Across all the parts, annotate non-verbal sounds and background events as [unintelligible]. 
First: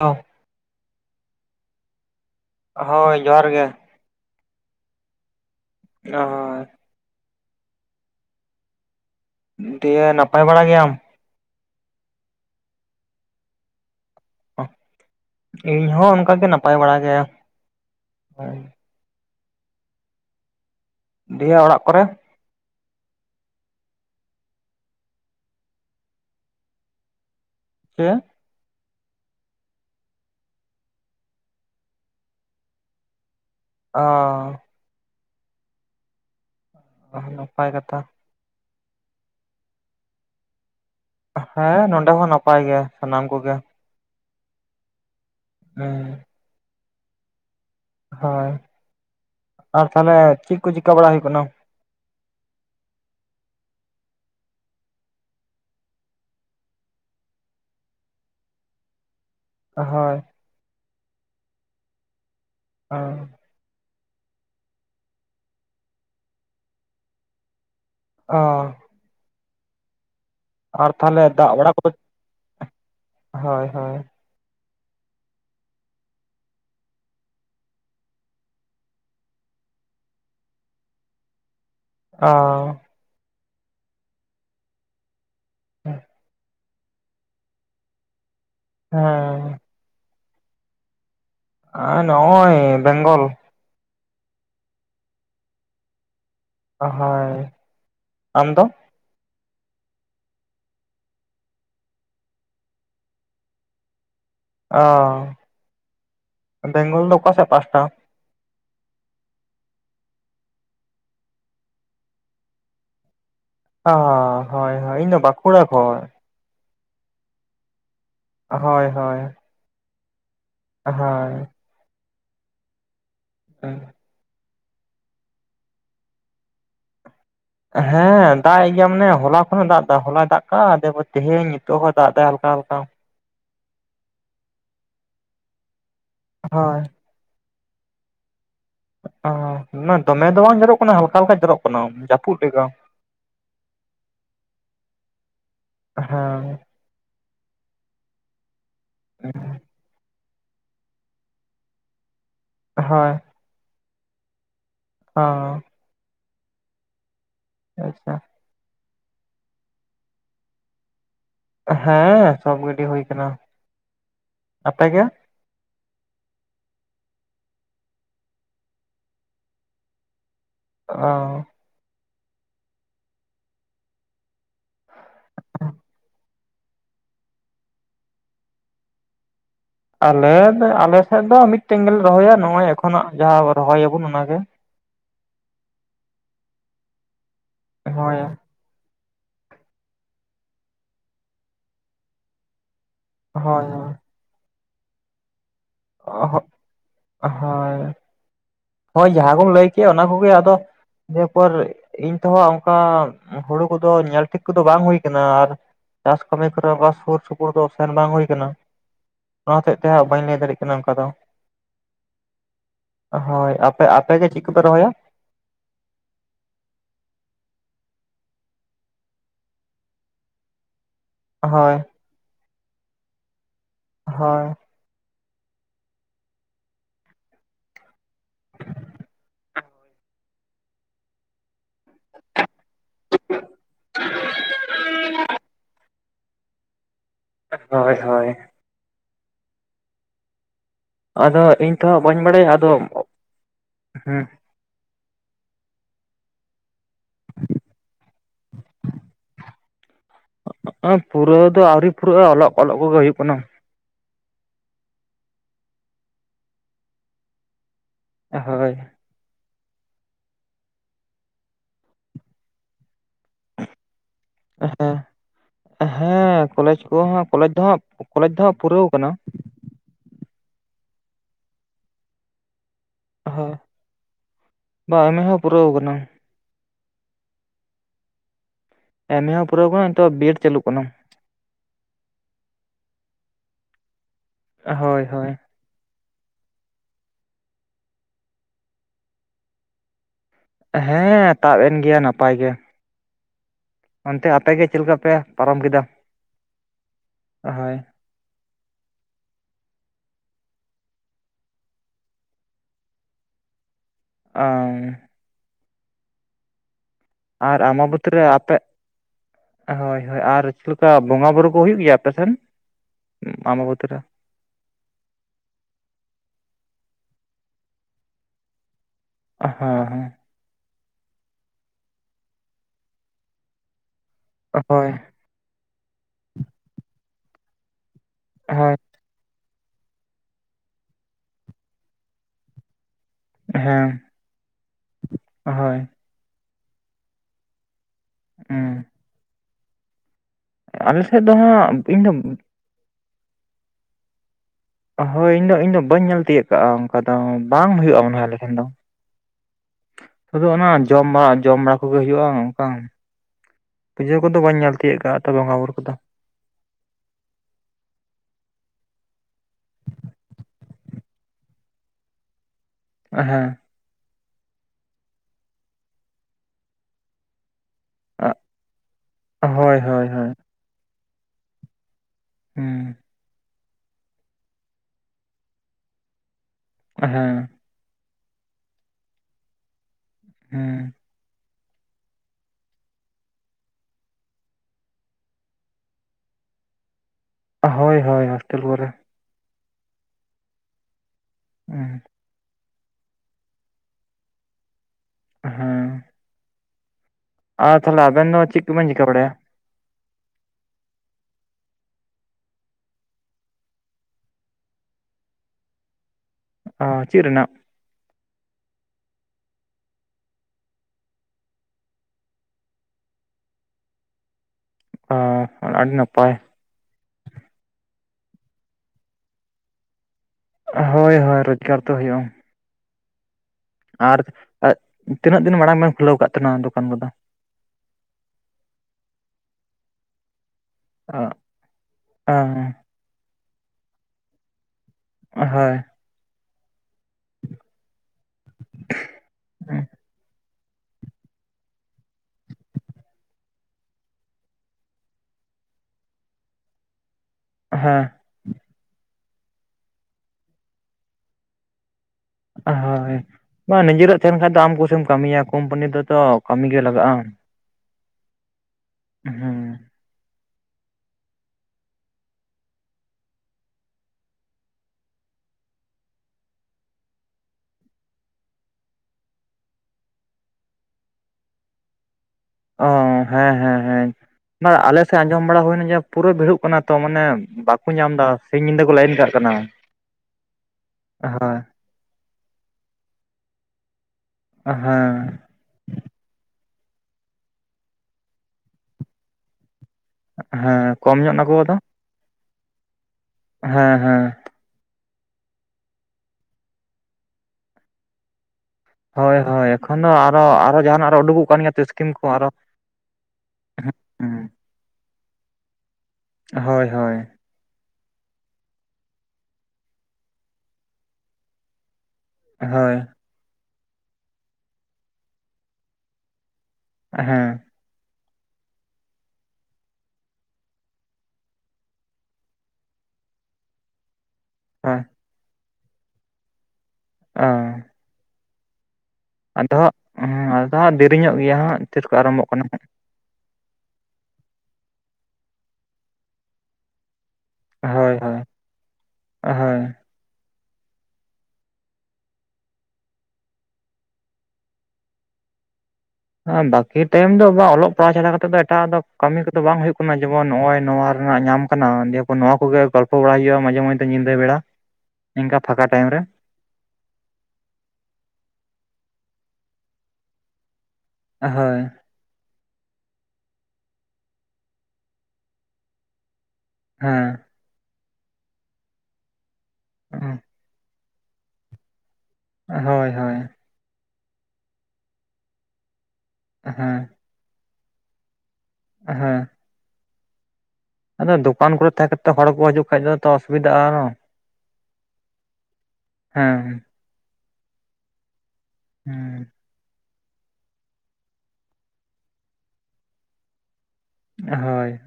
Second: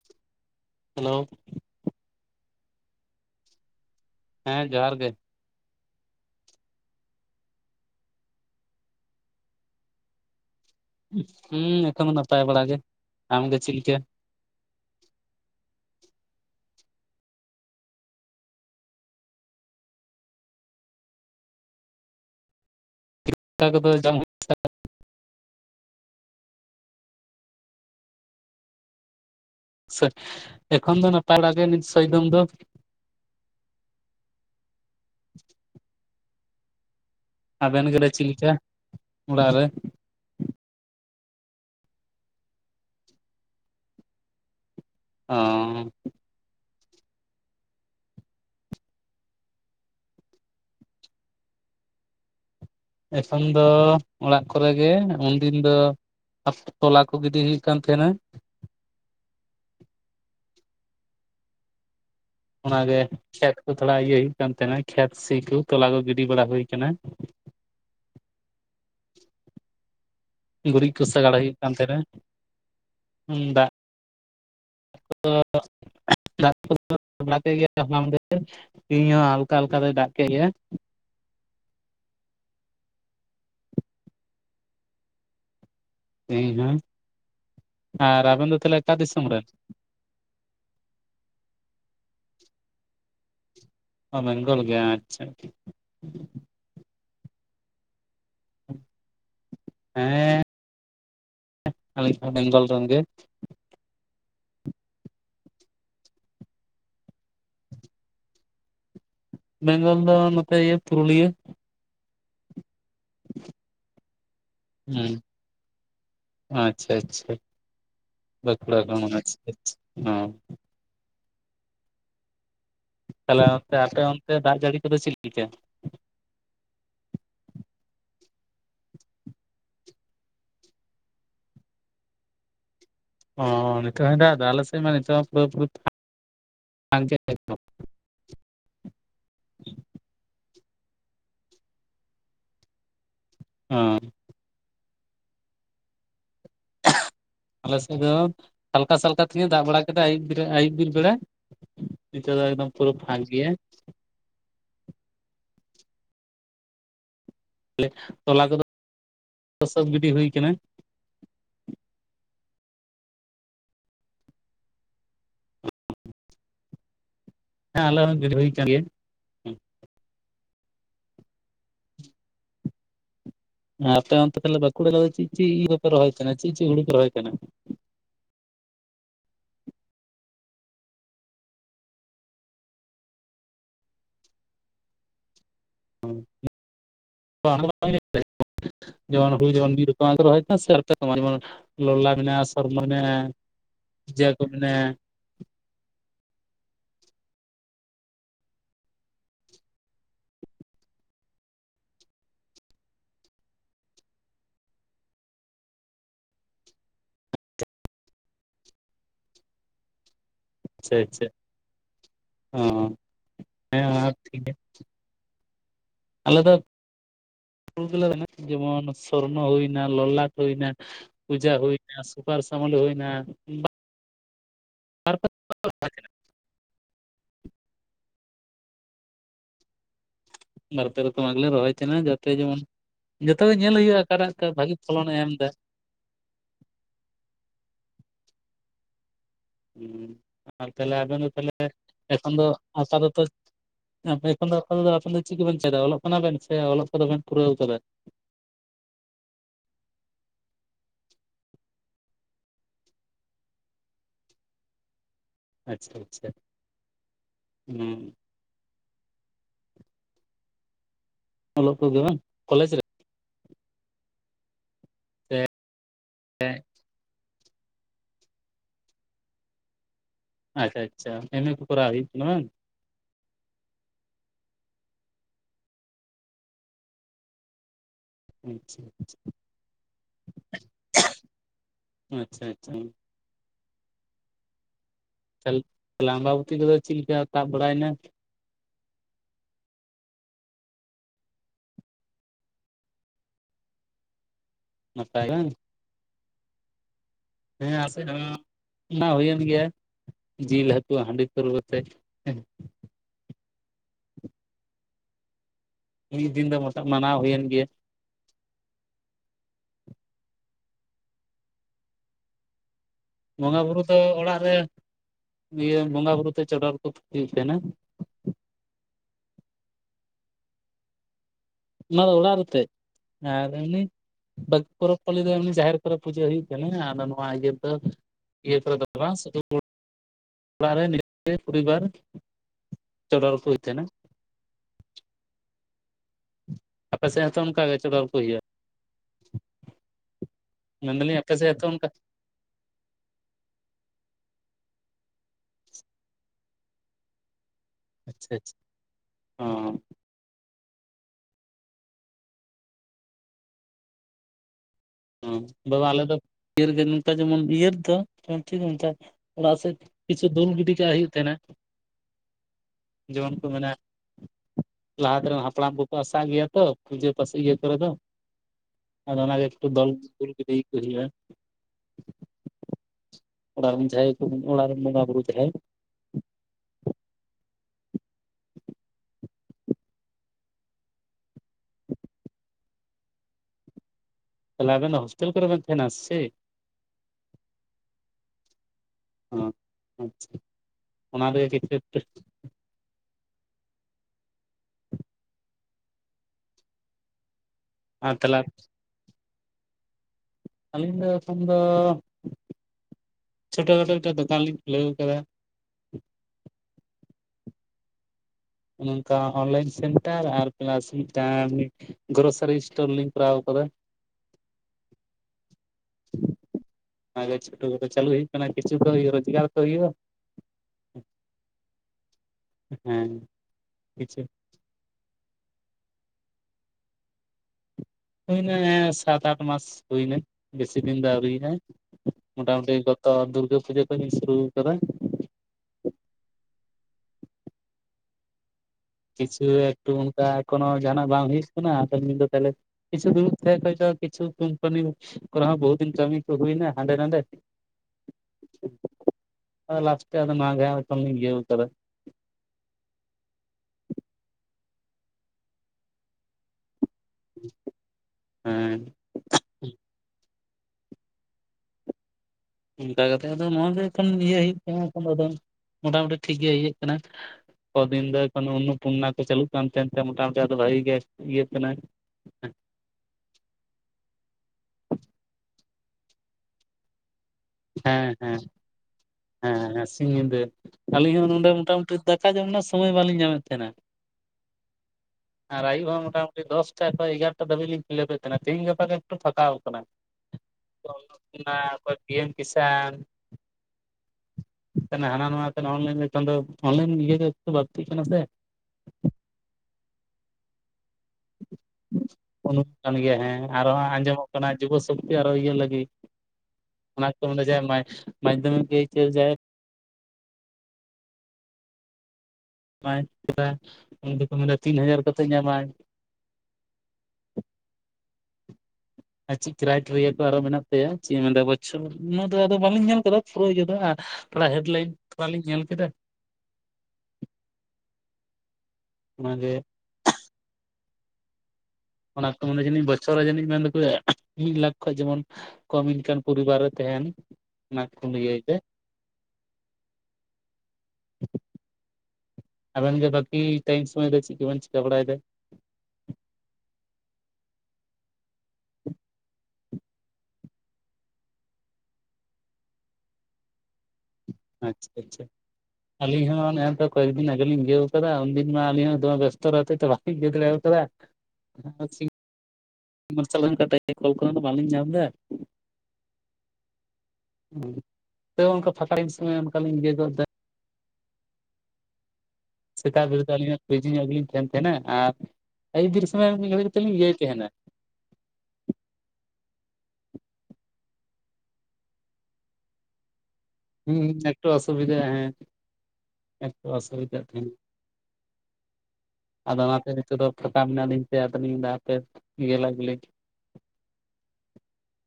ᱚᱣ hello ᱦᱳᱭ ᱡᱚᱦᱟᱨ ᱜᱮ ᱦᱮᱸ ᱡᱚᱦᱟᱨ ᱜᱮ ᱟᱨ ᱫᱤᱭᱮ ᱱᱟᱯᱟᱭ ᱵᱟᱲᱟ ᱜᱮᱭᱟᱢ? ᱦᱩᱸ ᱱᱚᱛᱮ ᱦᱸ ᱱᱟᱯᱟᱭ ᱵᱟᱲᱟ ᱜᱮ ᱟᱢᱜᱮ ᱪᱮᱫ ᱞᱮᱠᱟ? ᱤᱧ ᱦᱚᱸ ᱚᱱᱠᱟᱜᱮ ᱱᱟᱯᱟᱭ ᱵᱟᱲᱟ ᱜᱮᱭᱟ᱾ ᱰᱤᱦᱟᱸ ᱚᱲᱟᱜ ᱠᱚᱨᱮ ᱛᱟ ᱫᱚ ᱡᱚᱢ ᱪᱮᱫ ᱥᱮ ᱮᱠᱷᱚᱱ ᱫᱚ ᱱᱟᱯᱟᱭ ᱵᱟᱲᱟᱜᱮ ᱱᱤᱛ ᱥᱚᱭᱫᱚᱢ ᱫᱚ ᱚ [inaudible] ᱱᱟᱯᱟᱭ ᱟᱵᱮᱱ ᱠᱟᱛᱷᱟ [unintelligible] ᱚᱲᱟᱜ ᱨᱮ ᱦᱮᱸ ᱱᱚᱰᱮ ᱦᱚᱸ ᱱᱟᱯᱟᱭ ᱜᱮ ᱥᱟᱱᱟᱢ ᱠᱚᱜᱮ ᱦᱩᱸ [unintelligible] ᱦᱳᱭ ᱟᱨ ᱛᱟᱦᱞᱮ ᱪᱮᱫ ᱠᱚ ᱪᱤᱠᱟᱹ ᱵᱟᱲᱟ ᱦᱩᱭᱩᱜ ᱠᱟᱱᱟ ᱮᱠᱷᱚᱱ ᱫᱚ ᱚᱲᱟᱜ ᱠᱚᱨᱮ ᱜᱮ ᱩᱱ ᱫᱤᱱ ᱫᱚ [unintelligible] ᱛᱚᱞᱟ ᱠᱚ ᱜᱤᱰᱤ ᱦᱩᱭᱩᱜ ᱠᱟᱱ ᱛᱟᱦᱮᱱᱟ ᱦᱳᱭ ᱚᱱᱟᱜᱮ ᱠᱷᱮᱛ ᱠᱚ ᱛᱷᱚᱲᱟ ᱤᱭᱟᱹ ᱦᱩᱭᱩᱜ ᱠᱟᱱ ᱛᱟᱦᱮᱸᱱᱟ ᱠᱷᱮᱛ ᱥᱤ ᱠᱚ ᱛᱚᱞᱟ ᱠᱚ ᱜᱤᱰᱤ ᱵᱟᱲᱟ ᱦᱩᱭ ᱠᱟᱱᱟ᱾ ᱚ ᱟᱨ ᱜᱩᱨᱤᱡ ᱠᱚ ᱛᱟᱦᱞᱮ ᱥᱟᱜᱟᱲ ᱫᱟᱜ ᱦᱩᱭᱩᱜ ᱵᱟᱲᱟ ᱠᱟᱱ ᱠᱚ ᱛᱟᱦᱮᱸᱱᱟ ᱦᱳᱭ ᱦᱳᱭ [unintelligible] [unintelligible] [unintelligible] ᱛᱤᱦᱤᱧ ᱦᱚᱸ ᱦᱟᱞᱠᱟ ᱦᱟᱞᱠᱟ ᱫᱚᱭ ᱫᱟᱜ ᱠᱮᱫ ᱜᱮ [unintelligible] [unintelligible] [unintelligible] ᱟᱨ ᱟᱵᱮᱱ ᱫᱚ ᱛᱟᱦᱞᱮ ᱚᱠᱟ ᱫᱤᱥᱚᱢ ᱨᱮᱱ ᱦᱮᱸ [unintelligible] ᱱᱚᱜᱚᱭ ᱵᱮᱝᱜᱚᱞ ᱚ ᱵᱮᱝᱜᱚᱞ ᱜᱮ ᱟᱪᱪᱷᱟ ᱦᱳᱭ ᱟᱢ ᱫᱚ ᱦᱮᱸ ᱟᱹᱞᱤᱧ ᱦᱚᱸ ᱵᱮᱝᱜᱚᱞ ᱨᱮᱱ ᱜᱮ ᱚ ᱵᱮᱝᱜᱚᱞ ᱫᱚ ᱚᱠᱟ ᱥᱮᱫ ᱯᱟᱸᱥᱴᱟ ᱵᱮᱝᱚᱞ ᱫᱚ ᱱᱚᱛᱮ ᱤᱭᱟᱹ ᱯᱩᱨᱩᱞᱤᱭᱟᱹ [unintelligible] ᱚ ᱦᱳᱭ ᱦᱳᱭ ᱦᱩᱸ ᱤᱧ ᱫᱚ ᱵᱟᱸᱠᱩᱲᱟ ᱠᱷᱚᱡᱽ ᱟᱪᱪᱷᱟ ᱟᱪᱪᱷᱟ ᱵᱟᱸᱠᱩᱲᱟ ᱦᱳᱭ ᱠᱷᱚᱱ ᱦᱳᱭ ᱟᱪᱪᱷᱟ ᱟᱪᱪᱷᱟ ᱦᱚ ᱦᱳᱭ ᱛᱟᱦᱞᱮ ᱚᱱᱛᱮ ᱟᱯᱮ ᱚᱱᱛᱮ ᱫᱟᱜ ᱡᱟᱹᱲᱤ ᱠᱚᱫᱚ ᱪᱮᱫ ᱞᱮᱠᱟ ᱦᱮᱸ ᱫᱟᱜ ᱮᱫ ᱜᱮᱭᱟ ᱢᱟᱱᱮ ᱦᱚᱞᱟ ᱠᱷᱚᱱ ᱮ ᱫᱟᱜ ᱫᱟ ᱦᱚᱞᱟᱭ ᱫᱟᱜ ᱠᱟᱜ-ᱟ ᱛᱟᱯᱚᱨᱮ ᱛᱮᱦᱮᱧ ᱱᱤᱛᱚᱜ ᱦᱚᱸ ᱫᱟᱜ ᱫᱟᱭ ᱦᱟᱞᱠᱟ ᱦᱟᱞᱠᱟ ᱚ ᱱᱤᱛᱚᱜ ᱦᱚᱸ ᱫᱟᱜ ᱫᱟ ᱟᱞᱮ ᱥᱮᱫ ᱢᱟ ᱱᱤᱛᱚᱜ ᱯᱩᱨᱟᱹ ᱦᱳᱭ [unintelligible] ᱚ ᱱᱚ ᱫᱚᱢᱮ ᱫᱚ ᱵᱟᱝ ᱡᱚᱨᱚᱜ ᱠᱟᱱᱟ ᱦᱟᱞᱠᱟ ᱦᱟᱞᱠᱟ ᱡᱚᱨᱚᱜ ᱠᱟᱱᱟ ᱡᱟᱹᱯᱩᱫ ᱞᱮᱠᱟ [unintelligible] ᱦᱮ ᱟᱞᱮ ᱥᱮᱫ ᱫᱚ ᱦᱟᱞᱠᱟ ᱥᱟᱞᱠᱟ ᱛᱮᱜᱮ ᱫᱟᱜ ᱵᱟᱲᱟ ᱠᱮᱫᱟᱭ ᱯᱩᱨᱟᱹ ᱟᱭᱩᱵ ᱵᱮᱲ ᱵᱮᱲᱟ ᱱᱤᱛ ᱫᱚ ᱮᱠᱫᱚᱢ ᱯᱩᱨᱟᱹ ᱦᱳᱭ ᱯᱷᱟᱹᱠ ᱜᱤᱭᱟ ᱚ ᱟᱪᱪᱷᱟ [unintelligible] ᱛᱚᱞᱟ ᱠᱚᱫᱚ [unintelligible] ᱫᱚᱱ ᱜᱤᱰᱤ ᱦᱩᱭᱩ ᱟᱠᱟᱱᱟ ᱦᱮᱸ ᱥᱚᱵ ᱜᱟᱹᱰᱤ ᱦᱩᱭ ᱠᱟᱱᱟ ᱟᱯᱮ ᱜᱮ ᱦᱮᱸ ᱟᱞᱮ ᱦᱚᱸ ᱜᱤᱰᱤ ᱦᱩᱭ ᱠᱟᱱ ᱜᱮᱭᱟ ᱚ ᱦᱮ ᱟᱯᱮ ᱚᱱᱛᱮ ᱛᱟᱦᱞᱮ ᱵᱟᱸᱠᱩᱲᱟ ᱨᱮ ᱫᱚ ᱪᱤᱫ ᱪᱤᱫ ᱤᱭᱟᱹ ᱠᱚ ᱯᱮ ᱨᱚᱦᱚᱭ ᱠᱟᱱᱟ ᱪᱤᱫ ᱪᱤᱫ ᱦᱳᱲᱳ ᱠᱚ ᱨᱚᱦᱚᱭ ᱛᱟᱦᱮ ᱱᱟ ᱟᱞᱮ ᱫᱚ ᱟᱞᱮ ᱥᱮᱫ ᱫᱚ ᱢᱤᱫ ᱴᱮᱱ ᱜᱮᱞᱮ ᱨᱚᱦᱚᱭᱟ ᱱᱚᱜ-ᱚᱭ ᱮᱠᱷᱚᱱ ᱱᱟᱜ ᱡᱟᱸᱦᱟ ᱨᱚᱦᱚᱭ ᱟᱵᱚᱱ ᱚᱱᱟ ᱜᱮ [unintelligible] ᱦᱳᱭ [unintelligible] ᱡᱮᱢᱚᱱ [unintelligible] ᱢᱤᱫ ᱨᱚᱠᱚᱢ ᱟᱜ ᱨᱚᱦᱚᱭ ᱛᱟᱦᱮᱫᱟ ᱥᱮ ᱡᱮᱢᱚᱱ ᱞᱚᱞᱟᱴ ᱢᱮᱱᱟᱜᱼᱟ ᱥᱚᱨᱱᱚ ᱢᱮᱱᱟᱜᱼᱟ ᱦᱳᱭ ᱦᱳᱭ ᱡᱟᱹ ᱠᱳ ᱢᱟᱱᱮ ᱦᱳᱭ ᱦᱳᱭ ᱡᱟᱦᱟᱸ ᱠᱚᱢ ᱞᱟᱹᱭ ᱠᱮᱫ ᱚᱱᱟ ᱠᱚᱜᱮ ᱟᱫᱚ ᱱᱤᱭᱟᱹᱯᱚᱨ ᱤᱧ ᱛᱮᱦᱚᱸ ᱚᱱᱠᱟ ᱦᱳᱲᱳ ᱠᱚᱫᱚ ᱧᱮᱞ ᱴᱷᱤᱠ ᱠᱚᱫᱚ ᱵᱟᱝ ᱦᱩᱭ ᱟᱠᱟᱱᱟ ᱟᱨ ᱪᱟᱥ ᱠᱟᱹᱢᱤ ᱠᱚᱨᱮ ᱵᱟᱥ ᱥᱩᱨ ᱥᱩᱯᱩᱨ ᱫᱚ ᱥᱮᱱ ᱵᱟᱝ ᱦᱩᱭ ᱠᱟᱱᱟ ᱚᱱᱟ ᱦᱚᱛᱮᱡ ᱛᱮ ᱦᱟᱸᱜ ᱵᱟᱹᱧ ᱞᱟᱹᱭ ᱫᱟᱲᱤᱜ ᱼᱼ ᱠᱟᱱᱟ ᱚᱱᱠᱟ ᱟᱪᱪᱷᱟ ᱫᱚ ᱟᱪᱪᱷᱟ ᱚ ᱦᱳᱭ ᱦᱮᱸ ᱟᱯᱮ ᱚᱱᱟ ᱟᱯᱮ ᱜᱮ ᱴᱷᱤᱠ ᱪᱤᱜ ᱜᱮᱭᱟ ᱠᱚᱯᱮ ᱨᱚᱦᱚᱭᱟ? ᱟᱞᱮ ᱫᱚ ᱼᱼ [inaudible] ᱡᱮᱢᱚᱱ ᱥᱚᱨᱱᱚ ᱦᱩᱭᱱᱟ ᱞᱚᱞᱞᱟᱴ ᱦᱩᱭᱱᱟ ᱾ ᱯᱩᱡᱟᱹ ᱦᱳᱭ ᱦᱩᱭᱱᱟ ᱥᱩᱯᱟᱨᱥᱟᱢᱚᱞ ᱦᱩᱭᱱᱟ ᱾ ᱦᱳᱭ ᱾ ᱛᱟᱨᱯᱚᱨ ᱼᱼ ᱵᱟᱨ ᱯᱮ ᱨᱚᱠᱚᱢᱟᱜ ᱜᱮᱞᱮᱧ ᱨᱚᱦᱚᱭ ᱛᱟᱦᱮᱱᱟ ᱡᱟᱛᱮ ᱡᱮᱢᱚᱱ ᱡᱚᱛᱚ ᱜᱮ ᱧᱮᱞ ᱦᱩᱭᱩᱜ-ᱟ ᱚᱠᱟ ᱴᱟᱜ ᱫᱚ ᱵᱷᱟᱜᱤ ᱯᱷᱚᱞᱚᱱᱮ ᱮᱢ ᱫᱟ ᱾ ᱦᱳᱭ ᱦᱳᱭ ᱾ ᱟᱨ ᱛᱟᱦᱞᱮ ᱟᱵᱮᱱ ᱫᱚ ᱟᱫᱚ ᱛᱟᱦᱞᱮ ᱤᱧ ᱛᱚ ᱦᱟᱸᱜ ᱵᱟᱹᱧ ᱮᱠᱷᱚᱱ ᱫᱚ ᱵᱟᱲᱟᱭᱟ ᱟᱫᱚ ᱟᱯᱟ ᱛᱚᱛᱚ ᱛᱤᱱᱟᱹᱜ ᱟᱯᱮ ᱮᱠᱷᱮᱱ ᱫᱚ ᱟᱯᱟ ᱛᱚᱛᱚ ᱪᱤᱫ ᱠᱤᱵᱤᱱ ᱪᱤᱠᱟᱹᱭ ᱫᱟ ᱚᱞᱚᱜ ᱠᱟᱱᱟ ᱵᱮᱱ ᱥᱮ ᱚᱞ ᱠᱚᱫᱚ ᱵᱮᱱ ᱯᱩᱨᱟᱹᱣ ᱠᱟᱫᱟ? ᱯᱩᱨᱟᱹᱣ ᱫᱚ ᱟᱹᱣᱨᱤ ᱯᱩᱨᱟᱹᱜᱼᱟ ᱚᱞᱚᱜ ᱚᱞᱚᱜ ᱠᱚᱜᱮ ᱦᱩᱭᱩᱜ ᱠᱟᱱᱟ ᱾ ᱟᱪᱪᱷᱟ ᱟᱪᱪᱷᱟ ᱦᱩᱸ ᱾ ᱦᱳᱭ ᱾ ᱚᱞᱚᱜ ᱠᱚᱜᱮ ᱵᱟᱝ ᱠᱚᱞᱮᱡᱽ ᱨᱮ? ᱦᱮᱸ ᱦᱮᱸ ᱠᱚᱞᱮᱡᱽ ᱠᱚᱦᱚᱸ ᱠᱚᱞᱮᱡᱽ ᱫᱚᱦᱟᱸᱜ ᱠᱚᱞᱮᱡᱽ ᱫᱚᱦᱟᱸᱜ ᱯᱩᱨᱟᱹᱣ ᱟᱠᱟᱱᱟ ᱾ ᱟᱪᱪᱷᱟ ᱟᱪᱪᱷᱟ ᱮᱢᱮ ᱠᱚᱨᱟᱣ ᱦᱩᱭᱩᱜ ᱠᱟᱱᱟ ᱵᱟᱝ? ᱵᱟ ᱮᱢᱮ ᱦᱚᱸ ᱯᱩᱨᱟᱹᱣ ᱠᱟᱱᱟ ᱾ ᱟᱪᱪᱷᱟ ᱾ ᱮᱢᱮ ᱦᱚᱸ ᱯᱩᱨᱟᱹᱣ ᱠᱟᱱᱟ ᱱᱤᱛᱚᱜ ᱵᱤᱮᱰ ᱪᱟᱹᱞᱩᱜ ᱠᱟᱱᱟ ᱾ ᱟᱪᱪᱷᱟ ᱟᱪᱪᱷᱟ ᱾ ᱦᱳᱭ ᱦᱳᱭ ᱾ ᱟᱢᱵᱟᱵᱩᱛᱤ ᱠᱚᱫᱚ ᱪᱮᱫ ᱞᱮᱠᱟ ᱛᱟᱵ ᱵᱟᱲᱟᱭᱮᱱᱟ? ᱦᱮᱸ ᱛᱟᱵ ᱮᱱ ᱜᱮᱭᱟ ᱱᱟᱯᱟᱭ ᱜᱮ ᱾ ᱚᱱᱛᱮ ᱟᱯᱮ ᱜᱮ ᱪᱮᱫ ᱞᱮᱠᱟ ᱯᱮ ᱱᱟᱯᱟᱭ ᱵᱟᱝ ᱯᱟᱨᱚᱢ ᱠᱮᱫᱟ? ᱦᱮᱸ ᱦᱳᱭ ᱟᱥ ᱼᱼ [unintelligible] ᱢᱟ ᱦᱩᱭᱮᱱ ᱜᱮ ᱡᱤᱞ ᱦᱟᱹᱠᱩ ᱦᱟᱺᱰᱤ ᱯᱟᱨᱣᱟᱹ ᱛᱮ ᱾ ᱟ ᱼᱼ ᱤᱱ ᱫᱤᱱ ᱫᱚ [unintelligible] ᱢᱟᱱᱟᱣ ᱼᱼ ᱟᱨ ᱟᱢᱟᱵᱚᱛᱤ ᱨᱮ ᱟᱯᱮᱜ ᱼᱼ ᱦᱚᱭ ᱦᱚᱭ ᱟᱨ ᱪᱮᱫ ᱞᱮᱠᱟ ᱵᱚᱸᱜᱟ ᱵᱩᱨᱩ ᱠᱚ ᱦᱩᱭᱩᱜ ᱜᱮᱭᱟ ᱟᱯᱮᱥᱮᱱ? ᱵᱚᱸᱜᱟ ᱵᱩᱨᱩ ᱫᱚ ᱚᱲᱟᱜ ᱨᱮ ᱤᱭᱟᱹ ᱵᱚᱸᱜᱟ ᱵᱩᱨᱩ ᱛᱮ ᱪᱚᱰᱚᱨ ᱟᱠᱚ ᱦᱩᱭᱩᱜ ᱠᱟᱱᱟ ᱾ ᱦᱚᱸ ᱦᱚᱸ ᱾ [unintelligible] ᱦᱳᱭ ᱯᱩᱡᱟᱹ ᱦᱩᱭᱩᱜ ᱠᱟᱱᱟ ᱟᱫᱚ ᱱᱚᱣᱟ ᱤᱭᱟᱹ ᱨᱮᱫᱚ ᱤᱭᱟᱹ ᱦᱳᱭ ᱠᱚᱨᱮ ᱫᱚ ᱼᱼ [unintelligible] ᱦᱮᱸ ᱦᱚᱭ ᱾ ᱟᱯᱮ ᱥᱮᱫ ᱦᱚᱛᱚ ᱚᱱᱠᱟ ᱜᱮ ᱪᱚᱞᱚᱼᱼ ᱦᱩᱸ ᱼᱼ ᱟᱞᱮ ᱢᱮᱱᱫᱟᱞᱤᱧ ᱥᱮᱫ ᱫᱚ ᱟᱯᱮ ᱦᱚᱸᱛᱚ ᱦᱟᱸᱜ ᱚᱱᱠᱟ ᱤᱧᱫᱚ ᱼᱼ ᱦᱟᱭ ᱤᱧ ᱫᱚ ᱤᱧ ᱫᱚ ᱵᱟᱹᱧ ᱧᱮᱞ ᱛᱤᱭᱩᱜ ᱠᱟᱜᱼᱟ ᱚᱱᱠᱟ ᱫᱚ ᱵᱟᱝ ᱼᱼ ᱦᱩᱭᱩᱜᱼᱟ ᱟᱪᱪᱷᱟ ᱟᱞᱮ ᱴᱷᱮᱱ ᱟᱪᱪᱷᱟ ᱫᱚ ᱾ ᱦᱚᱸ ᱥᱩᱫᱩ ᱚᱱᱟ ᱡᱚᱢ ᱵᱟᱲᱟ ᱡᱚᱢ ᱵᱟᱲᱟ ᱠᱚᱜᱮ ᱦᱩᱭᱩᱜᱼᱟ ᱚᱱᱠᱟ ᱯᱩᱡᱟᱹ ᱠᱚᱫᱚ ᱵᱟᱹᱧ ᱧᱮᱞᱼᱼ ᱛᱤᱭᱟᱜ ᱠᱟᱜᱼᱟ ᱦᱚᱸ ᱵᱚᱸᱜᱟ ᱵᱩᱨᱩ ᱵᱟᱵᱟ ᱠᱚᱫᱚ ᱾ ᱟᱞᱮ [unintelligible] ᱚᱲᱟᱜ ᱥᱮᱫ ᱠᱤᱪᱷᱩ ᱫᱩᱞ ᱜᱤᱰᱤ ᱠᱟᱜ ᱦᱩᱭᱩᱜ ᱛᱟᱦᱮᱱᱟ ᱾ [inaudible] ᱡᱮᱢᱚᱱ ᱠᱚ ᱦᱮᱸ ᱢᱮᱱᱟᱼᱼ ᱞᱟᱦᱟ ᱛᱮᱨᱮᱦᱚᱸ ᱦᱟᱯᱲᱟᱢ ᱠᱚᱠᱚ ᱟᱥᱟᱜ ᱜᱮᱭᱟ ᱛᱚ ᱯᱩᱡᱟᱹ ᱯᱟᱥᱮ ᱤᱭᱟᱹ ᱠᱚᱨᱮ ᱫᱚ᱾ [unintelligible] ᱦᱩᱸ᱾ [unintelligible] ᱦᱮᱸ᱾ ᱦᱩᱸ᱾ ᱛᱟᱦᱚᱞᱮ ᱟ. ᱵᱤᱱ ᱫᱚ ᱦᱚᱥᱴᱮᱞ ᱠᱚᱨᱮ ᱵᱮᱴᱤᱱ ᱛᱟᱦᱮᱱᱟ ᱥᱮ? ᱦᱚᱭ ᱦᱚᱭ ᱦᱚᱥᱴᱮᱞ ᱠᱚᱨᱮ᱾ ᱚ ᱟᱪᱷᱟ ᱚᱱᱟ ᱛᱮᱜᱮ ᱠᱤᱪᱷᱩ ᱮᱠᱴᱟ ᱦᱩᱸ, [inaudible] ᱦᱩ᱾ᱸ ᱟᱨ ᱛᱟᱦᱞᱮ ᱟ. ᱵᱤᱱ ᱫᱚ ᱪᱤᱫ ᱠᱚᱵᱤᱱ ᱪᱤᱠᱟᱹ ᱵᱟᱲᱟᱭᱟ? ᱟᱹᱞᱤᱧ ᱫᱚ ᱮᱠᱷᱚᱱ ᱫᱚ ᱪᱷᱚᱴᱚ ᱠᱷᱟᱴᱚ ᱢᱤᱫᱴᱟ. ᱝ ᱫᱚᱠᱟᱱ ᱞᱤᱧ ᱠᱷᱩᱞᱟᱹᱣ ᱠᱟᱫᱟ ᱾ ᱚ ᱪᱮᱫ ᱨᱮᱱᱟᱜ? ᱚᱱ ᱚᱝᱠᱟ ᱚᱱᱞᱟ. ᱭᱤᱱ ᱥᱮᱱᱴᱟᱨ ᱟᱨ ᱯᱞᱟᱥ ᱢᱤᱫᱴᱟᱝ ᱜᱨᱚᱥᱟᱨᱤ ᱤᱥᱴᱚᱨ ᱞᱤᱧ ᱠᱚᱨᱟᱣ ᱟᱠᱟᱫᱟ᱾ ᱚ ᱟᱹᱰᱤ ᱱᱟᱯᱟᱭ᱾ ᱦᱮᱸ ᱪᱷᱚᱴᱚ ᱠᱷᱟᱴᱚ ᱪᱟᱹᱞᱩ ᱦᱩᱭᱩᱜ ᱠᱟᱱᱟ ᱠᱤᱪᱷᱩᱠ ᱫᱚ ᱦᱩᱭᱩᱜ ᱨᱚᱡᱽᱜᱟᱨ ᱫᱚ ᱦᱩᱭᱩᱜᱼᱟ᱾ ᱦᱟᱭ ᱦᱚᱭ ᱨᱚᱡᱽᱜᱟᱨ ᱛᱚ ᱦᱩᱭᱩᱜᱼᱟ᱾ ᱦᱮᱸ᱾ ᱟᱨ ᱠᱤᱪᱷᱩ ᱛᱤᱱᱟᱹᱜ ᱫᱤᱱ ᱢᱟᱲᱟᱝ ᱵᱤᱤᱱ ᱠᱷᱩᱞᱟᱹᱣ ᱟᱠᱟᱫ ᱛᱟᱦᱮᱱᱟ ᱫᱚᱠᱟᱱ ᱠᱚᱫᱚ? ᱦᱩᱭᱱᱟ ᱥᱟᱛ ᱟᱴ ᱢᱟᱥ ᱦᱩᱭᱱᱟ ᱵᱤᱥᱤ ᱫᱤᱱ ᱫᱚ ᱚ ᱟᱹᱣᱨᱤᱭᱟ-ᱟ ᱢᱚᱴᱟ ᱢᱩᱴᱤ ᱛᱚ ᱫᱩᱨᱜᱟᱹ ᱯᱩᱡᱟᱹ ᱠᱷᱚᱱ ᱞᱤᱧ ᱥᱩᱨᱩ ᱟᱠᱟᱫᱟ᱾ ᱚᱦᱳᱭ ᱠᱤᱪᱷᱩ ᱦᱮᱸ, ᱮᱠᱴᱩ ᱚᱱᱠᱟ ᱠᱳᱱᱳ ᱡᱟᱦᱟᱱᱟᱜ ᱵᱟᱝ ᱦᱩᱭᱩᱜ ᱠᱟᱱᱟ ᱟᱫᱚ ᱱᱮᱛ ᱫᱚ ᱛᱟᱦᱞᱮ ᱠᱤᱪᱷᱩ ᱫᱩᱲᱵ ᱛᱟᱦᱮᱸ ᱠᱷᱚᱡᱽ ᱫᱚ ᱠᱤᱪᱷᱩ ᱠᱚᱢᱯᱟᱱᱤ ᱠᱚᱨᱮ ᱦᱚᱸ ᱵᱚᱦᱩ ᱫᱤᱱ ᱠᱟᱢᱤ ᱠᱚ ᱦᱩᱭᱮᱱᱟ ᱦᱟᱸᱰᱮ ᱱᱟᱸᱰᱮ ᱦᱮᱸ ᱞᱟᱥᱴᱮ ᱟᱫᱚ ᱱᱚᱣᱟᱜᱮ ᱮᱠᱷᱚᱱ ᱞᱤᱧ ᱤᱭᱟᱹᱣ ᱠᱟᱫᱟ ᱦᱳᱭ ᱵᱟᱸ ᱱᱤᱡᱮᱨᱟᱜ ᱛᱟᱦᱮᱱ ᱠᱷᱟᱱ ᱫᱚ ᱟᱢ ᱠᱩᱥᱤᱢ ᱠᱟᱹᱢᱤᱭᱟ ᱠᱳᱢᱯᱟᱱᱤ ᱫᱚᱛᱚ ᱠᱟᱹᱢᱤ ᱜᱮ ᱞᱟᱜᱟ ᱼᱟ ᱦᱮᱸ ᱦᱩᱸ ᱚᱱᱠᱟ ᱠᱟᱛᱮ ᱟᱫᱚ ᱱᱚᱜᱼᱚᱭ ᱮᱠᱷᱚᱱ ᱤᱭᱟᱹ ᱦᱩᱭᱩᱜ ᱠᱟᱱᱟ ᱟᱫᱚ ᱢᱳᱴᱟᱢᱩᱴᱤ ᱴᱷᱤᱠ ᱜᱮ ᱤᱭᱟᱹᱜ ᱠᱟᱱᱟ ᱠᱚᱫᱤᱱ ᱫᱚ ᱮᱠᱷᱮᱱ ᱚᱱᱱᱚᱯᱩᱱᱱᱟ ᱠᱚ ᱪᱟᱹᱞᱩᱜ ᱠᱟᱱ ᱛᱮᱱ ᱛᱮ ᱢᱚᱴᱟᱢᱩᱴᱤ ᱵᱷᱟᱹᱜᱤ ᱜᱮ ᱤᱭᱟᱹ ᱠᱟᱱᱟ ᱚ ᱦᱮᱸ ᱦᱮᱸ ᱦᱮᱸ ᱱᱚᱣᱟ ᱟᱞᱮ ᱥᱮᱱ ᱟᱸᱡᱚᱢ ᱵᱟᱲᱟ ᱦᱩᱭᱱᱟ ᱡᱮ ᱯᱩᱨᱟᱹ ᱵᱷᱤᱲᱚᱜ ᱠᱟᱱᱟ ᱛᱚ ᱢᱟᱱᱮ ᱵᱟᱠᱚ ᱧᱟᱢ ᱦᱮᱸ ᱫᱟ ᱦᱮᱸ ᱥᱤᱧ ᱧᱤᱫᱟᱹ ᱠᱚ ᱞᱟᱭᱤᱱ ᱠᱟᱜ ᱠᱟᱱᱟ ᱦᱮᱸ ᱥᱤᱧ ᱧᱤᱫᱟᱹ ᱟᱹᱞᱤᱧ ᱦᱚᱸ ᱱᱚᱰᱮ ᱦᱳᱭ ᱢᱚᱴᱟᱢᱩᱴᱤ ᱫᱟᱠᱟ ᱡᱚᱢ ᱨᱮᱱᱟᱜ ᱥᱚᱢᱚᱭ ᱵᱟᱞᱤᱧ ᱧᱟᱢᱮᱫ ᱛᱟᱦᱮᱱᱟ ᱚᱦᱚᱸ ᱟᱨ ᱟᱹᱭᱩᱵ ᱦᱚᱸ ᱢᱚᱴᱟᱢᱩᱴᱤ ᱫᱚᱥᱴᱟ ᱠᱷᱚᱡᱽ ᱮᱜᱟᱨᱚᱴᱟ ᱫᱷᱟᱹᱵᱤᱡᱽ ᱞᱤᱧ ᱯᱷᱤᱞᱟᱯᱮᱫ ᱛᱟᱦᱮᱱᱟ ᱛᱤᱦᱤᱧ ᱜᱟᱯᱟᱜᱮ ᱯᱷᱟᱠᱟᱣ ᱠᱟᱱᱟ ᱦᱮᱸ ᱠᱚᱢ ᱧᱚᱜ ᱱᱟᱠᱚ ᱟᱫᱚ ᱯᱤ ᱮᱢ ᱠᱤᱥᱟᱱ ᱦᱮᱸ ᱦᱮᱸ ᱠᱟᱱᱟ ᱦᱟᱱᱟ ᱱᱚᱣᱟ ᱠᱟᱱᱟ ᱚᱱᱞᱟᱭᱤᱱ ᱱᱮᱛᱚᱜ ᱫᱚ ᱚᱱᱞᱟᱭᱤᱱ ᱤᱭᱟᱹ ᱠᱚ ᱵᱟᱲᱛᱤ ᱠᱟᱱᱟ ᱥᱮ ᱦᱳᱭ ᱦᱳᱭ ᱮᱠᱷᱚᱱ ᱫᱚ ᱟᱨᱚ ᱟᱨᱚ ᱡᱟᱦᱟᱸᱱᱟᱜ ᱚᱱᱩᱥᱴᱷᱟᱱᱨ ᱠᱟᱱ ᱜᱮᱭ ᱦᱮᱸ ᱟᱨᱚ ᱦᱟᱸᱜ ᱟᱸᱡᱚᱢᱚᱜ ᱠᱟᱱᱟ ᱦᱩᱸ ᱡᱩᱵᱚ ᱥᱚᱠᱛᱤ ᱟᱨᱚ ᱤᱭᱟᱹ ᱞᱟᱹᱜᱤᱫ ᱦᱳᱭ ᱚᱱᱟ ᱠᱚ ᱦᱳᱭ ᱢᱮᱱᱫᱟ ᱡᱮ ᱢᱟᱫᱷᱭᱚᱢᱤᱠ ᱮᱭᱟᱹ ᱡᱟᱹᱭᱦᱚᱠ [unintelligible] ᱦᱳᱭ [unintelligible] ᱩᱱᱤ ᱫᱚᱠᱚ ᱢᱮᱱᱟ ᱛᱤᱱ ᱦᱟᱡᱟᱨ ᱠᱟᱛᱮᱫ ᱧᱟᱢᱟᱭ ᱦᱮᱸ ᱟᱨ ᱪᱮᱫ ᱠᱨᱟᱭᱴᱮᱨᱤᱭᱟ ᱠᱚ ᱟᱨᱚ ᱢᱮᱱᱟᱜ ᱛᱟᱭᱟ ᱪᱮᱫ ᱢᱮᱱᱫᱟ ᱵᱚᱪᱷᱚᱨ ᱩᱱᱟᱹ ᱫᱚ ᱟᱫᱚ ᱵᱟᱹᱞᱤᱧ ᱧᱮᱞ ᱠᱟᱫᱟ ᱯᱩᱨᱟᱹ ᱤᱭᱟᱹ ᱫᱚ ᱛᱷᱚᱲᱟ ᱦᱮᱸᱰᱞᱟᱭᱤᱱ ᱦᱳᱭ ᱛᱷᱚᱲᱟ ᱞᱤᱧ ᱧᱮᱞ ᱠᱮᱫᱟ ᱚᱸ ᱚᱱᱟᱜᱮ ᱟᱫᱚ ᱦᱟᱸᱜ ᱟᱫᱚ ᱦᱟᱸᱜ ᱫᱮᱨᱤᱧᱚᱜ ᱜᱮᱭᱟ ᱦᱟᱸᱜ ᱛᱤᱥ ᱠᱚ ᱚᱱᱟᱠᱚ ᱟᱨᱟᱢᱵᱷᱚᱜ ᱢᱟᱱᱮ ᱠᱟᱱᱟ ᱦᱟᱸᱜ ᱡᱤᱱᱤᱥ ᱵᱚᱪᱷᱚᱨ ᱥᱚᱨ ᱨᱮ ᱡᱟᱹᱱᱤᱡ ᱢᱮᱱ ᱫᱟᱠᱚ ᱢᱤᱫ ᱞᱟᱠᱷ ᱠᱷᱚᱱ ᱡᱮᱢᱚᱱ ᱠᱚᱢ ᱤᱱᱠᱟᱢ ᱯᱚᱨᱤᱵᱟᱨ ᱨᱮ ᱛᱟᱦᱮᱱ ᱚᱱᱟ ᱠᱩ ᱦᱳᱭ ᱦᱳᱭ ᱞᱟᱹᱭ ᱛᱮ ᱦᱳᱭ᱾ ᱟᱵᱮᱱ ᱜᱮ ᱵᱟᱹᱠᱤ ᱴᱟᱭᱤᱢ ᱥᱚᱢᱚᱭ ᱨᱮ ᱪᱮᱫ ᱠᱚᱵᱮᱱ ᱪᱤᱠᱟᱹ ᱵᱟᱲᱟᱭᱫᱟ᱾ ᱵᱟᱹᱠᱤ ᱴᱟᱭᱤᱢ ᱫᱚ ᱵᱟ ᱚᱞᱚᱜ ᱯᱟᱲᱦᱟᱣ ᱪᱷᱟᱰᱟ ᱠᱟᱛᱮᱫ ᱫᱚ ᱮᱴᱟᱜᱟᱜ ᱫᱚ ᱠᱟᱹᱢᱤ ᱠᱚᱫᱚ ᱵᱟᱝ ᱦᱩᱭᱩᱜ ᱠᱟᱱᱟ ᱡᱮᱢᱚᱱ ᱱᱚᱜᱼᱚᱭ ᱱᱚᱣᱟ ᱨᱮᱱᱟᱜ ᱧᱟᱢ ᱠᱟᱱᱟ ᱫᱤᱭᱮ ᱯᱚᱨ ᱱᱚᱣᱟ ᱠᱚᱜᱮ ᱜᱚᱞᱯᱚ ᱵᱟᱲᱟᱭ ᱦᱩᱭᱩᱜᱭᱼᱟ ᱢᱟᱡᱷᱮ ᱢᱳᱭᱫᱦᱮ ᱧᱤᱫᱟᱹ ᱵᱮᱲᱟ ᱟᱪᱪᱷᱟ ᱟᱪᱪᱷᱟ ᱤᱱᱠᱟ ᱯᱷᱟᱸᱠᱟ ᱴᱟᱭᱤᱢ ᱨᱮ [unintelligible] ᱠᱚᱭᱮᱠ ᱫᱤᱱ ᱟᱜᱮᱞᱤᱧ ᱤᱭᱟᱹᱣ ᱠᱟᱫᱟ ᱩᱱᱫᱤᱱ ᱢᱟ ᱟᱹᱞᱤᱧ ᱦᱚᱸ ᱫᱚᱢᱮ ᱵᱮᱥᱛᱚᱨᱮ ᱦᱚᱛᱮᱛᱮ ᱵᱟᱞᱤᱧ ᱤᱭᱟᱹ ᱫᱟᱲᱮᱣ ᱠᱟᱫᱟ᱾ ᱦᱳᱭ [unintelligible] ᱢᱟᱨᱥᱚᱞ ᱮᱢ ᱠᱟᱛᱮ ᱠᱚᱞ ᱠᱚᱦᱚᱸ ᱵᱟᱞᱤᱧ ᱧᱟᱢ ᱫᱟ ᱦᱮᱸ᱾ ᱛᱚ ᱚᱱᱠᱟ ᱯᱷᱟᱠᱟᱲᱤᱱ [unintelligible] ᱥᱚᱢᱚᱭ ᱚᱱᱠᱟ ᱞᱤᱧ ᱤᱭᱟᱹ ᱜᱚᱫ ᱫᱟ᱾ ᱥᱮᱛᱟᱜ ᱦᱳᱭ ᱵᱮᱨ ᱫᱚ ᱦᱳᱭ ᱟᱹᱞᱤᱧ ᱦᱚᱸ ᱵᱤᱡᱤ ᱧᱚᱜ ᱜᱮᱞᱤᱧ ᱛᱟᱦᱮᱸᱱ ᱛᱟᱦᱮᱸᱱᱟ ᱟᱨ ᱟᱹᱭᱩᱵ ᱵᱮᱨ ᱥᱚᱢᱚᱭ ᱢᱤᱫ ᱜᱷᱟᱹᱲᱤ ᱠᱟᱛᱮᱫ ᱞᱤᱧ ᱦᱮᱸ ᱤᱭᱟᱹ ᱛᱟᱦᱮᱱᱟ᱾ ᱚᱦᱚᱸ ᱟᱫᱚ ᱫᱚᱠᱟᱱ ᱠᱚᱨᱮ ᱛᱟᱦᱮᱸ ᱠᱟᱛᱮᱫ ᱦᱚᱲ ᱠᱚ ᱦᱤᱡᱩᱜ ᱠᱷᱟᱡᱽ ᱫᱚ᱾ ᱛᱚ ᱚᱥᱩᱵᱤᱫᱷᱟ ᱦᱮᱸ ᱮᱠᱴᱩ ᱚᱥᱩᱵᱤᱫᱟᱜ ᱦᱮᱸ ᱮᱠᱴᱩ ᱦᱮᱸ ᱚᱥᱩᱵᱤᱫᱟᱜ ᱛᱟᱦᱮᱸᱱ ᱦᱩᱸ ᱟᱫᱚ ᱚᱱᱟᱛᱮ ᱱᱤᱛᱳᱜ ᱫᱚ ᱯᱷᱚᱠᱟ ᱢᱮᱱᱟᱜ ᱞᱤᱧ ᱛᱮ ᱟᱫᱚᱞᱤᱧ ᱢᱮᱱᱫᱟ ᱦᱟᱯᱮ ᱤᱭᱟᱹ ᱞᱮ ᱜᱮᱞᱤᱧ ᱦᱳᱭ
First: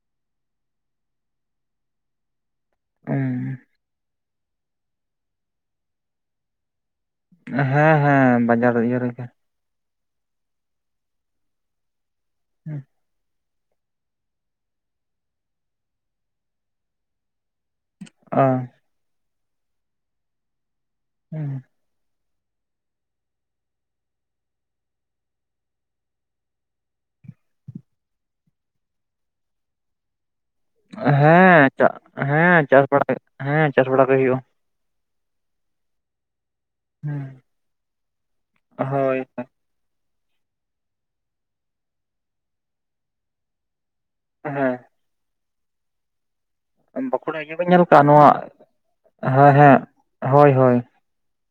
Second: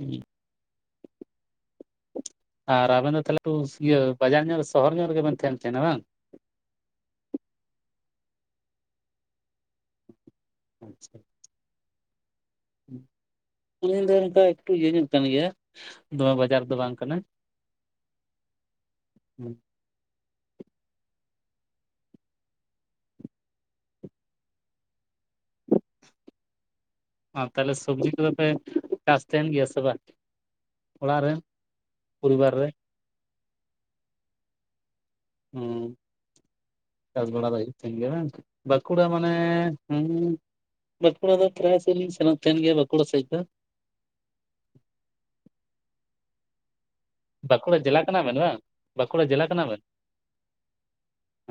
ᱸ [unintelligible] ᱟᱨ ᱟᱵᱮᱱ ᱫᱚ ᱛᱟᱦᱞᱮ ᱦᱮᱸ ᱤᱭᱟᱹ ᱵᱟᱡᱟᱨ ᱧᱚᱜ ᱥᱚᱦᱚᱨ ᱧᱚᱜ ᱨᱮᱜᱮᱵᱮᱱ ᱛᱟᱦᱮᱸᱱ ᱛᱟᱦᱮᱸᱱᱟ ᱵᱟᱝ᱾ ᱦᱮᱸ ᱦᱮᱸ ᱵᱟᱡᱟᱨ ᱤᱭᱟᱹ ᱨᱮᱜᱮ᱾ ᱟᱪᱪᱷᱟ᱾ ᱦᱩᱸ [inaudible] ᱤᱧ [unintelligible] ᱫᱚ ᱚᱱᱠᱟ ᱮᱠᱴᱩ ᱤᱭᱟᱹ ᱧᱚᱜ ᱠᱟᱱ ᱜᱮᱭᱟ ᱫᱚᱢᱮ ᱵᱟᱡᱟᱨ ᱫᱚ ᱵᱟᱝ ᱠᱟᱱᱟ᱾ ᱟ᱾ ᱦᱮᱸ᱾ ᱦᱩᱸ᱾ ᱚ ᱛᱟᱦᱞᱮ ᱥᱚᱵᱡᱤ ᱠᱚᱫᱚ ᱯᱮ ᱪᱟᱥ ᱛᱟᱦᱮᱱ ᱜᱮᱭᱟ ᱥᱮ ᱵᱟᱝ᱾ ᱚᱲᱟᱜ ᱨᱮ ᱦᱮᱸ ᱪᱟ ᱯᱚᱨᱤᱵᱟᱨ ᱦᱮᱸ ᱨᱮ ᱪᱟᱥ ᱵᱟᱲᱟ ᱦᱮᱸ ᱪᱟᱥ ᱵᱟᱲᱟ ᱜᱮ ᱦᱩᱭᱩᱜᱼᱟ᱾ ᱦᱮᱸ ᱪᱟᱥ ᱵᱷᱲᱟ ᱫᱚ ᱦᱩᱭᱩᱜ ᱛᱟᱦᱮᱱ ᱜᱮᱭᱟ ᱵᱟᱝ ᱵᱟᱸᱠᱩᱲᱟ ᱦᱳᱭ ᱢᱟᱱᱮ᱾ ᱦᱮᱸ ᱦᱮᱸ ᱵᱟᱸᱠᱩᱲᱟ ᱫᱚ ᱯᱨᱟᱭ ᱥᱮᱫᱞᱤᱧ ᱥᱮᱱᱚᱜ ᱛᱟᱦᱮᱱ ᱜᱮᱭᱟ ᱵᱟᱸᱠᱩᱲᱟ ᱥᱮᱡ ᱫᱚ᱾ ᱦᱮᱸ᱾ ᱤᱭᱟᱹ ᱵᱟᱹᱧ ᱵᱟᱸᱠᱩᱲᱟ ᱧᱮᱞ ᱡᱮᱞᱟ ᱠᱟᱜᱼᱟ ᱠᱟᱱᱟ ᱱᱚᱣᱟ ᱵᱮᱱ ᱵᱟᱝ ᱵᱟᱸᱠᱩᱲᱟ ᱡᱮᱞᱟ ᱦᱮᱸ ᱠᱟᱱᱟ ᱦᱮᱸ ᱵᱮᱱ᱾ ᱦᱳᱭ ᱦᱳᱭ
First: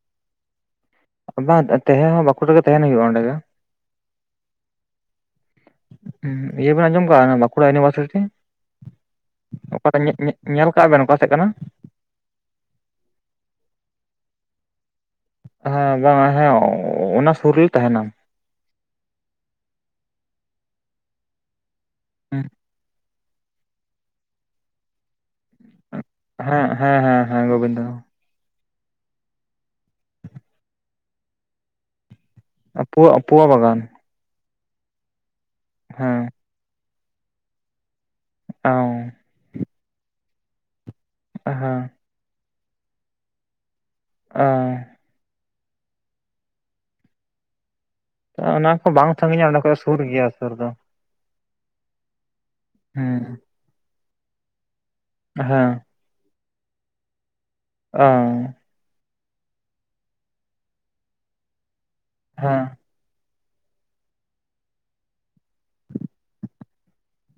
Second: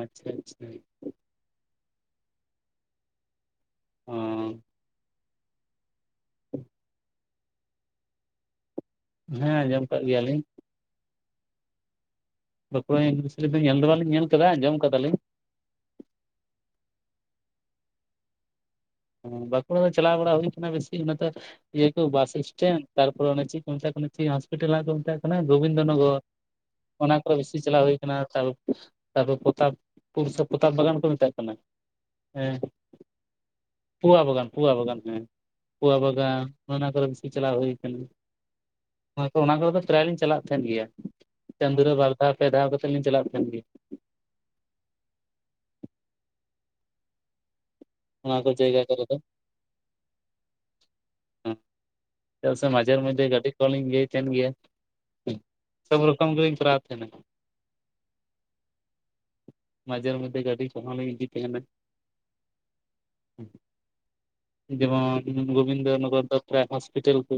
ᱟᱪᱪᱷᱟ ᱟᱪᱪᱷᱟ᱾ ᱵᱟᱝ ᱛᱟᱦᱮᱸ ᱦᱚᱸ ᱵᱟᱸᱠᱩᱲᱟ ᱨᱮᱜᱮ ᱛᱟᱦᱮᱱ ᱦᱩᱭᱩᱜᱼᱟ ᱚᱸᱰᱮ ᱜᱮ᱾ ᱚ᱾ ᱤᱭᱟᱹᱵᱮᱱ ᱟᱡᱚᱢ ᱠᱟᱜᱼᱟ ᱚᱱᱟ ᱵᱟᱸᱠᱩᱲᱟ ᱤᱭᱩᱱᱤᱵᱷᱟᱨᱥᱤᱴᱤ᱾ ᱦᱮᱸ ᱟᱸᱡᱚᱢ ᱚᱠᱟ ᱠᱟᱜ ᱜᱮᱭᱟᱞᱤᱧ [unintelligible] ᱧᱮᱞ ᱠᱟᱜᱼᱟ ᱵᱮᱱ ᱚᱠᱟ ᱥᱮᱫ ᱠᱟᱱᱟ᱾ ᱵᱟᱸᱠᱩᱲᱟ ᱤᱭᱩᱱᱤᱵᱷᱟᱨᱥᱤᱴᱤ ᱫᱚ ᱧᱮᱞ ᱫᱚ ᱵᱟᱞᱤᱧ ᱧᱮᱞ ᱠᱟᱫᱟ ᱟᱸᱡᱚᱢ ᱟᱠᱟᱫᱟᱞᱤᱧ᱾ ᱦᱮᱸ ᱵᱟᱝ ᱦᱮᱸ ᱚᱱᱟ ᱥᱩᱨ ᱨᱮᱜᱮ ᱛᱟᱦᱮᱱᱟ᱾ ᱵᱟᱸᱠᱩᱲᱟ ᱫᱚ ᱪᱟᱞᱟᱣ ᱵᱟᱲᱟ ᱦᱩᱭ ᱟᱠᱟᱱᱟ ᱵᱮᱥᱤ ᱚᱱᱟ ᱛᱚ ᱤᱭᱟᱹ ᱠᱚ ᱵᱟᱥ ᱥᱴᱮᱱᱰ ᱛᱟᱨ ᱯᱚᱨᱮ ᱚᱱᱮ ᱪᱮᱫ ᱠᱚ ᱢᱮᱛᱟᱜ ᱠᱟᱱᱟ ᱪᱮᱫ ᱦᱚᱸᱥᱯᱤᱴᱟᱞ ᱦᱟᱸᱜ ᱠᱚ ᱢᱮᱛᱟᱜ ᱠᱟᱱᱟ ᱜᱳᱵᱤᱱᱫᱚ ᱱᱚᱜᱚᱨ᱾ ᱦᱮᱸ ᱦᱮᱸ ᱚᱱᱟ ᱦᱮᱸ ᱠᱚᱨᱮ ᱦᱮᱸ ᱵᱮᱥᱤ ᱪᱟᱞᱟᱣ ᱜᱳᱵᱤᱱᱫᱚ ᱦᱩᱭ ᱠᱟᱱᱟ [unintelligible] ᱛᱟᱯᱚᱨ ᱯᱚᱛᱟᱵᱯᱩᱨ ᱥᱮ ᱯᱚᱛᱟᱯ ᱵᱟᱜᱟᱱ ᱠᱚ ᱢᱮᱛᱟᱜ ᱠᱟᱱᱟ ᱦᱮᱸ᱾ ᱚ ᱯᱚᱣᱟ [unintelligible] ᱯᱚᱣᱟ ᱵᱟᱜᱟᱱ ᱯᱩᱣᱟ ᱵᱟᱜᱟᱱ ᱯᱩᱣᱟ ᱵᱟᱜᱟᱱ ᱦᱮᱸ ᱯᱩᱣᱟ ᱦᱮᱸ ᱵᱟᱜᱟᱱ ᱚᱱᱟᱼᱚᱱᱟ ᱠᱚᱨᱮ ᱵᱤᱥᱤ ᱪᱟᱞᱟᱣ ᱦᱩᱭ ᱟᱠᱟᱱᱟ᱾ ᱦᱮᱸ ᱦᱳᱭ ᱚᱱᱟ ᱠᱚᱨᱮ ᱫᱚ ᱯᱨᱟᱭ ᱞᱤᱧ ᱪᱟᱞᱟᱜ ᱛᱟᱦᱮᱱ ᱜᱮᱭᱟ᱾ ᱪᱟᱸᱫᱚ ᱨᱮ ᱵᱟᱨᱫᱷᱟᱣ ᱯᱮ ᱫᱷᱟᱣ ᱠᱟᱛᱮᱫ ᱞᱤᱧ ᱪᱟᱞᱟᱜ ᱛᱟᱦᱮᱸᱱ ᱜᱮᱭᱟ᱾ ᱚᱸ ᱚᱱᱟ ᱡᱟᱭᱜᱟ ᱠᱚ ᱠᱚᱨᱮ ᱵᱟᱝ ᱫᱚ ᱥᱟᱹᱜᱤᱧᱟ ᱚᱸᱰᱮ ᱠᱷᱚᱡ ᱥᱩᱨ ᱜᱮᱭᱟ ᱥᱩᱨ ᱫᱚ᱾ ᱪᱮᱫᱟᱜ ᱥᱮ ᱢᱟᱡᱷᱮᱨ ᱢᱚᱫᱽᱫᱷᱮ ᱦᱮᱸ ᱜᱟᱹᱰᱤ ᱠᱚ ᱞᱤᱧ ᱤᱭᱟᱹᱭ ᱛᱟᱦᱮᱸᱱ ᱜᱮᱭᱟ᱾ ᱦᱮᱸ᱾ ᱥᱚᱵ ᱨᱚᱠᱚᱢ ᱜᱮᱞᱤᱧ ᱠᱚᱨᱟᱣ ᱛᱟᱦᱮᱸᱱᱟ ᱚᱸ ᱢᱟᱡᱮᱟᱨ ᱢᱚᱫᱫᱷᱮ ᱜᱟᱹᱰᱤ ᱠᱚ ᱦᱚᱸ ᱞᱤᱧ ᱤᱫᱤᱭ ᱛᱟᱦᱮᱸᱱᱟ᱾ ᱦᱮᱸ᱾ ᱡᱮᱢᱚᱱ ᱜᱳᱵᱤᱱᱫᱚ ᱱᱚᱜᱚᱨ ᱫᱚ ᱯᱨᱟᱭ ᱦᱚᱥᱯᱤᱴᱟᱞ ᱠᱚ᱾